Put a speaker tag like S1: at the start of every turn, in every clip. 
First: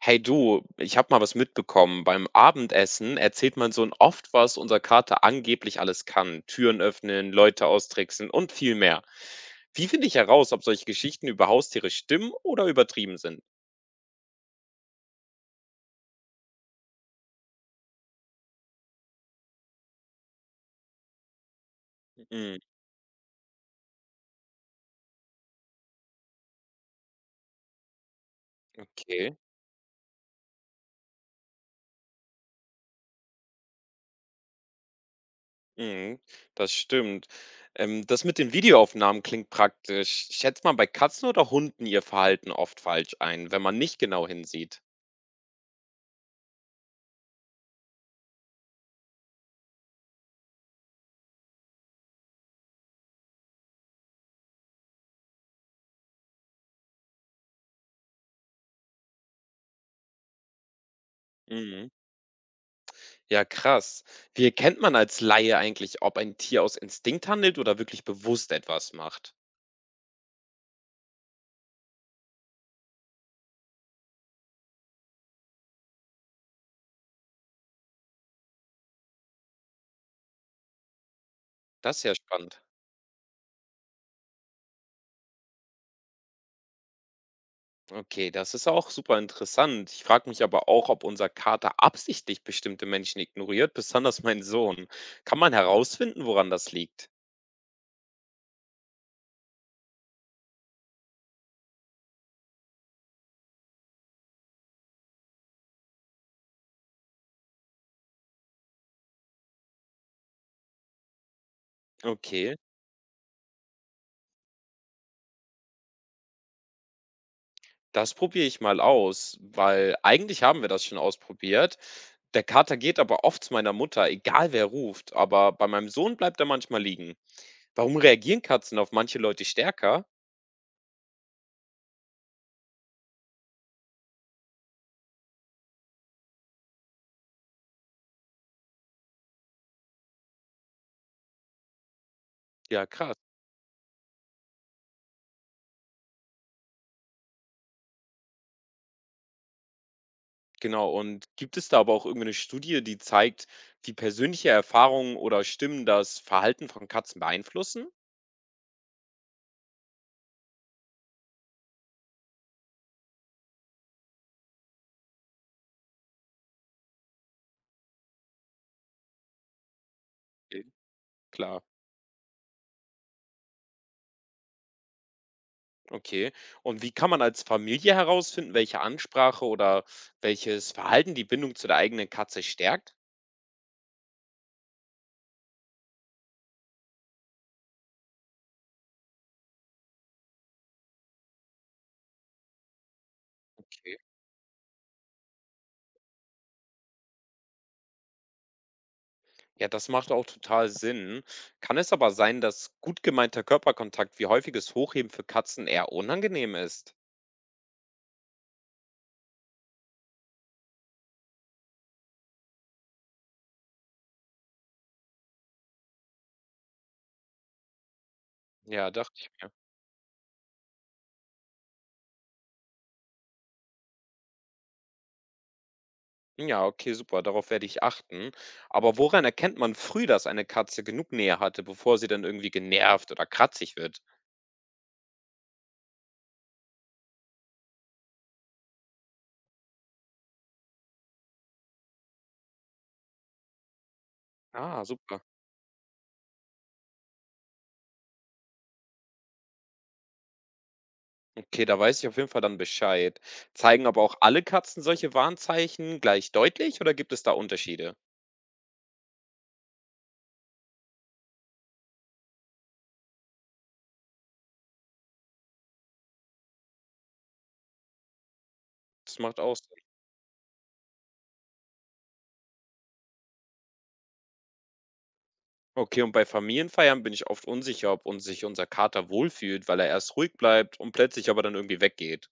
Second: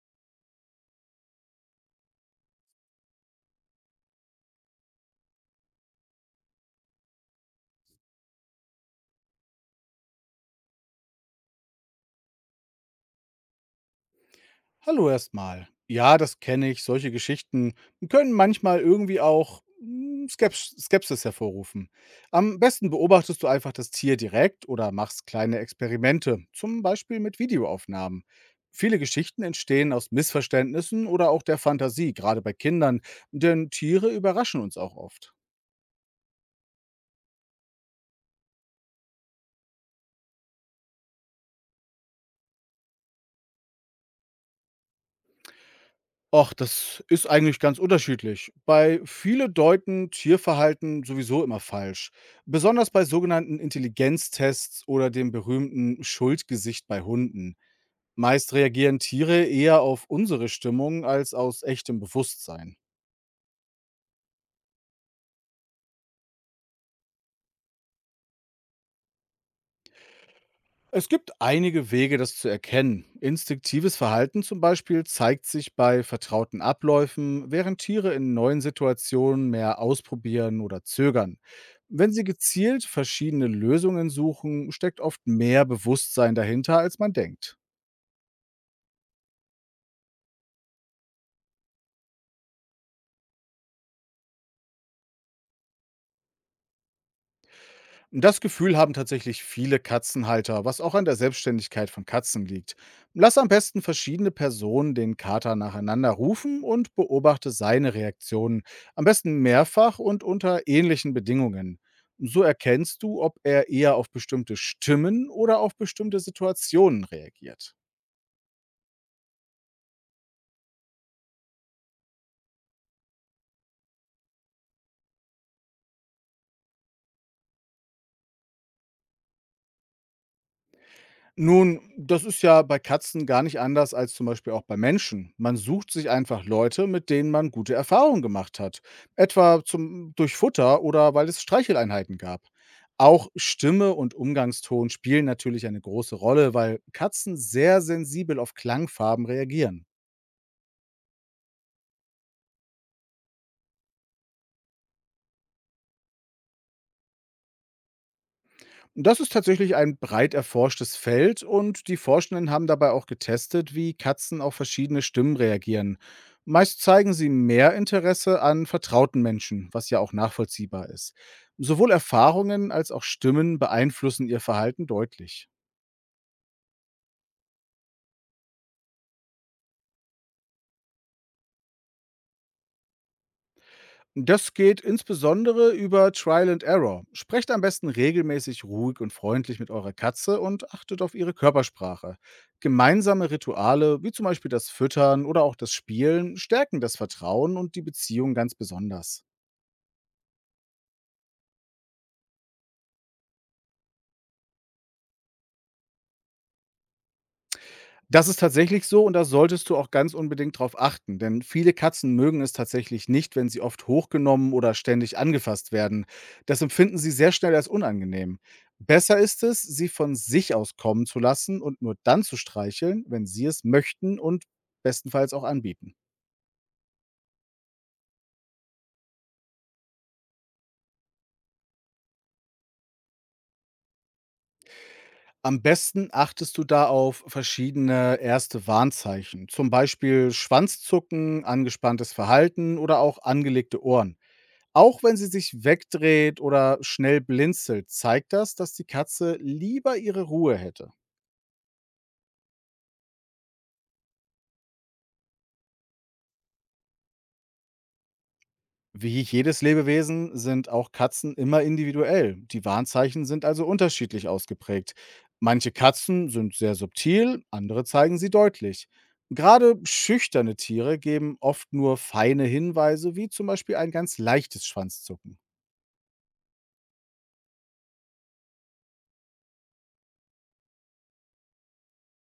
S1: Hey du, ich habe mal was mitbekommen. Beim Abendessen erzählt mein Sohn oft, was unser Kater angeblich alles kann. Türen öffnen, Leute austricksen und viel mehr. Wie finde ich heraus, ob solche Geschichten über Haustiere stimmen oder übertrieben sind?
S2: Hallo erstmal. Ja, das kenne ich. Solche Geschichten können manchmal irgendwie auch Skepsis hervorrufen.
S1: Mm,
S2: Am besten beobachtest du einfach das Tier direkt oder machst kleine Experimente, zum Beispiel mit Videoaufnahmen. Viele
S1: okay,
S2: Geschichten entstehen aus Missverständnissen oder auch der Fantasie, gerade bei Kindern, denn Tiere überraschen uns auch oft.
S1: mm, das stimmt. Das mit den Videoaufnahmen klingt praktisch. Schätzt man bei Katzen oder Hunden ihr Verhalten oft falsch ein, wenn man nicht genau hinsieht?
S2: Och, das ist eigentlich ganz unterschiedlich. Bei viele deuten Tierverhalten sowieso immer falsch. Besonders bei sogenannten Intelligenztests oder dem berühmten Schuldgesicht bei Hunden. Meist reagieren Tiere eher auf unsere Stimmung als aus echtem Bewusstsein.
S1: Ja, krass. Wie erkennt man als Laie eigentlich, ob ein Tier aus Instinkt handelt oder wirklich bewusst etwas macht?
S2: Es gibt einige Wege, das zu erkennen. Instinktives Verhalten zum Beispiel zeigt sich bei vertrauten Abläufen, während Tiere in neuen Situationen mehr ausprobieren oder zögern.
S1: Das ist
S2: Wenn
S1: ja
S2: sie
S1: spannend.
S2: gezielt verschiedene Lösungen suchen, steckt oft mehr Bewusstsein dahinter, als man denkt.
S1: Okay, das ist auch super interessant. Ich frage mich aber auch, ob unser Kater absichtlich bestimmte Menschen ignoriert, besonders mein Sohn. Kann man herausfinden, woran das liegt?
S2: Das Gefühl haben tatsächlich viele Katzenhalter, was auch an der Selbstständigkeit von Katzen liegt. Lass am besten verschiedene Personen den Kater nacheinander rufen und beobachte seine Reaktionen, am besten mehrfach und unter ähnlichen Bedingungen. So
S1: Okay,
S2: erkennst du, ob er eher auf bestimmte Stimmen oder auf bestimmte Situationen reagiert.
S1: das probiere ich mal aus, weil eigentlich haben wir das schon ausprobiert. Der Kater geht aber oft zu meiner Mutter, egal wer ruft, aber bei meinem Sohn bleibt er manchmal liegen. Warum reagieren Katzen auf manche Leute stärker?
S2: Nun, das ist ja bei Katzen gar nicht anders als zum Beispiel auch bei Menschen. Man sucht sich einfach Leute, mit denen man gute Erfahrungen gemacht hat. Etwa durch Futter oder weil es Streicheleinheiten gab.
S1: Ja, krass,
S2: Auch Stimme und Umgangston spielen natürlich eine große Rolle, weil Katzen sehr sensibel auf Klangfarben reagieren.
S1: genau. Und gibt es da aber auch irgendwie 'ne Studie, die zeigt, wie persönliche Erfahrungen oder Stimmen das Verhalten von Katzen beeinflussen?
S2: Das ist tatsächlich ein breit erforschtes Feld und die Forschenden haben dabei auch getestet, wie Katzen auf verschiedene Stimmen reagieren. Meist zeigen sie mehr Interesse an vertrauten Menschen, was ja auch
S1: Okay,
S2: nachvollziehbar ist.
S1: klar,
S2: Sowohl Erfahrungen als auch Stimmen beeinflussen ihr Verhalten deutlich.
S1: okay. Und wie kann man als Familie herausfinden, welche Ansprache oder welches Verhalten die Bindung zu der eigenen Katze stärkt?
S2: Das geht insbesondere über Trial and Error. Sprecht am besten regelmäßig ruhig und freundlich mit eurer Katze und achtet auf ihre Körpersprache. Gemeinsame
S1: Okay.
S2: Rituale, wie zum Beispiel das Füttern oder auch das Spielen, stärken das Vertrauen und die Beziehung ganz besonders.
S1: Ja, das macht auch total Sinn. Kann es aber sein, dass gut gemeinter Körperkontakt wie häufiges Hochheben für Katzen eher unangenehm ist?
S2: Das ist tatsächlich so und da solltest du auch ganz unbedingt drauf achten, denn viele Katzen mögen es tatsächlich nicht, wenn sie oft hochgenommen oder ständig angefasst werden. Das empfinden sie sehr schnell als unangenehm.
S1: Ja, dachte
S2: Besser
S1: ich
S2: ist
S1: mir.
S2: es, sie von sich aus kommen zu lassen und nur dann zu streicheln, wenn sie es möchten und bestenfalls auch anbieten.
S1: Ja, okay, super, darauf werde ich achten. Aber woran erkennt man früh, dass eine Katze genug Nähe hatte, bevor sie dann irgendwie genervt oder kratzig wird?
S2: Am besten achtest du da auf verschiedene erste Warnzeichen, zum Beispiel Schwanzzucken, angespanntes Verhalten oder auch angelegte Ohren.
S1: Ah,
S2: Auch wenn
S1: super.
S2: sie sich wegdreht oder schnell blinzelt, zeigt das, dass die Katze lieber ihre Ruhe hätte.
S1: Okay, da weiß ich auf jeden Fall dann Bescheid. Zeigen aber auch alle Katzen solche Warnzeichen gleich deutlich oder gibt es da Unterschiede?
S2: Wie jedes Lebewesen sind auch Katzen immer individuell. Die Warnzeichen sind also unterschiedlich ausgeprägt. Manche Katzen sind sehr subtil, andere zeigen sie deutlich.
S1: Das macht auch Sinn.
S2: Gerade schüchterne Tiere geben oft nur feine Hinweise, wie zum Beispiel ein ganz leichtes Schwanzzucken.
S1: Okay, und bei Familienfeiern bin ich oft unsicher, ob uns sich unser Kater wohlfühlt, weil er erst ruhig bleibt und plötzlich aber dann irgendwie weggeht.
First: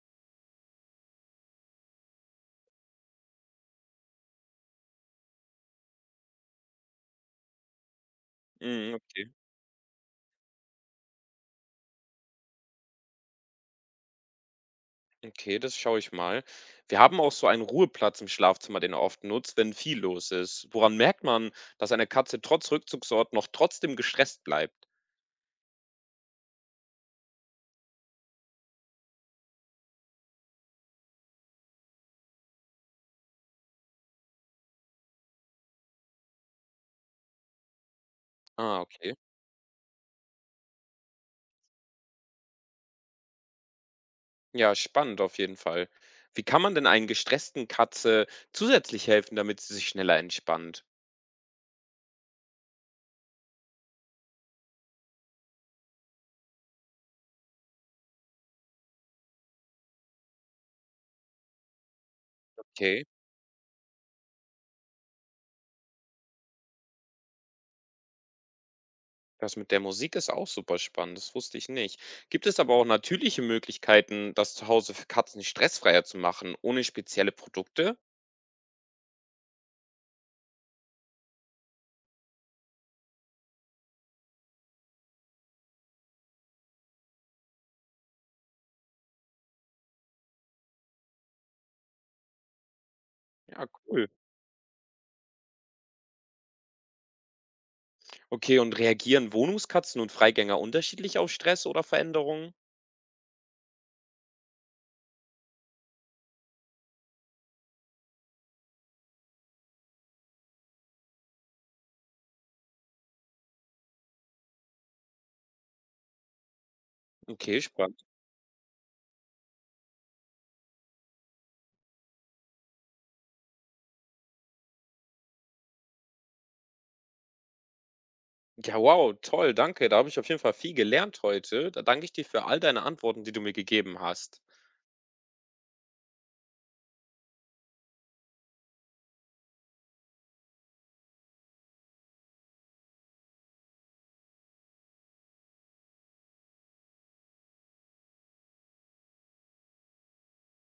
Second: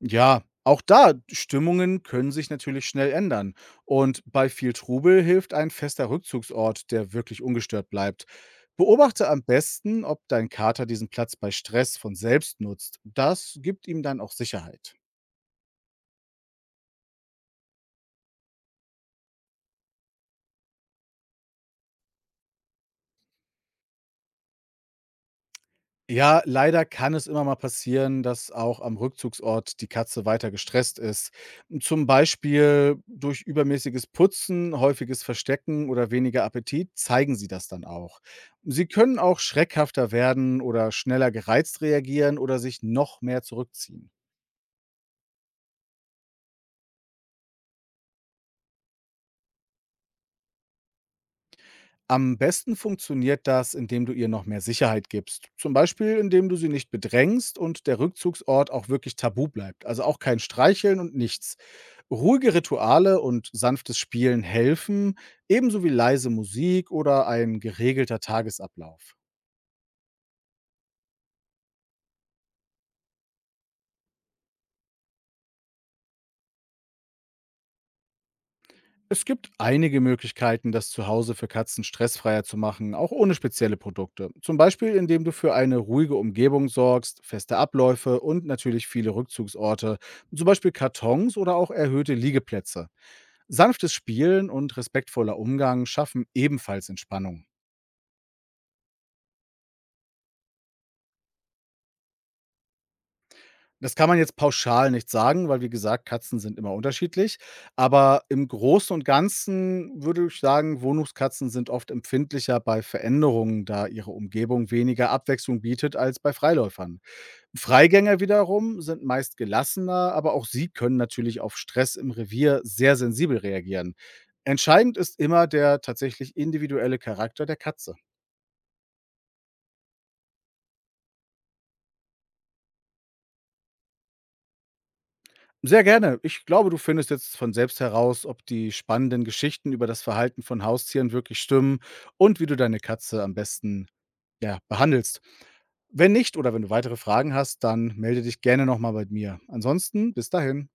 S2: Ja, auch da, Stimmungen können sich natürlich schnell ändern. Und bei viel Trubel hilft ein fester Rückzugsort, der wirklich ungestört bleibt.
S1: Mm,
S2: Beobachte
S1: okay.
S2: am besten, ob dein Kater diesen Platz bei Stress von selbst nutzt. Das gibt ihm dann auch Sicherheit.
S1: Okay, das schaue ich mal. Wir haben auch so einen Ruheplatz im Schlafzimmer, den er oft nutzt, wenn viel los ist. Woran merkt man, dass eine Katze trotz Rückzugsort noch trotzdem gestresst bleibt?
S2: Ja, leider kann es immer mal passieren, dass auch am Rückzugsort die Katze weiter gestresst ist. Zum Beispiel durch übermäßiges Putzen, häufiges Verstecken oder weniger Appetit zeigen sie das dann auch.
S1: Ah,
S2: Sie
S1: okay.
S2: können auch schreckhafter werden oder schneller gereizt reagieren oder sich noch mehr zurückziehen.
S1: Ja, spannend auf jeden Fall. Wie kann man denn einen gestressten Katze zusätzlich helfen, damit sie sich schneller entspannt?
S2: Am besten funktioniert das, indem du ihr noch mehr Sicherheit gibst. Zum Beispiel, indem du sie nicht bedrängst und der Rückzugsort auch wirklich tabu bleibt. Also auch kein Streicheln und nichts. Ruhige
S1: Okay.
S2: Rituale und sanftes Spielen helfen, ebenso wie leise Musik oder ein geregelter Tagesablauf.
S1: Das mit der Musik ist auch super spannend, das wusste ich nicht. Gibt es aber auch natürliche Möglichkeiten, das Zuhause für Katzen stressfreier zu machen, ohne spezielle Produkte?
S2: Es gibt einige Möglichkeiten, das Zuhause für Katzen stressfreier zu machen, auch ohne spezielle Produkte. Zum Beispiel, indem du für eine ruhige Umgebung sorgst, feste Abläufe und natürlich viele Rückzugsorte, zum Beispiel Kartons oder auch erhöhte Liegeplätze.
S1: Ja,
S2: Sanftes
S1: cool.
S2: Spielen und respektvoller Umgang schaffen ebenfalls Entspannung.
S1: Okay, und reagieren Wohnungskatzen und Freigänger unterschiedlich auf Stress oder Veränderungen?
S2: Das kann man jetzt pauschal nicht sagen, weil wie gesagt, Katzen sind immer unterschiedlich. Aber im Großen und Ganzen würde ich sagen, Wohnungskatzen sind oft empfindlicher bei Veränderungen, da ihre Umgebung weniger Abwechslung bietet als bei Freiläufern.
S1: Okay, spannend.
S2: Freigänger wiederum sind meist gelassener, aber auch sie können natürlich auf Stress im Revier sehr sensibel reagieren. Entscheidend ist immer der tatsächlich individuelle Charakter der Katze.
S1: Ja, wow, toll, danke. Da habe ich auf jeden Fall viel gelernt heute. Da danke ich dir für all deine Antworten, die du mir gegeben hast.
S2: Sehr gerne. Ich glaube, du findest jetzt von selbst heraus, ob die spannenden Geschichten über das Verhalten von Haustieren wirklich stimmen und wie du deine Katze am besten ja, behandelst. Wenn nicht oder wenn du weitere Fragen hast, dann melde dich gerne nochmal bei mir. Ansonsten bis dahin.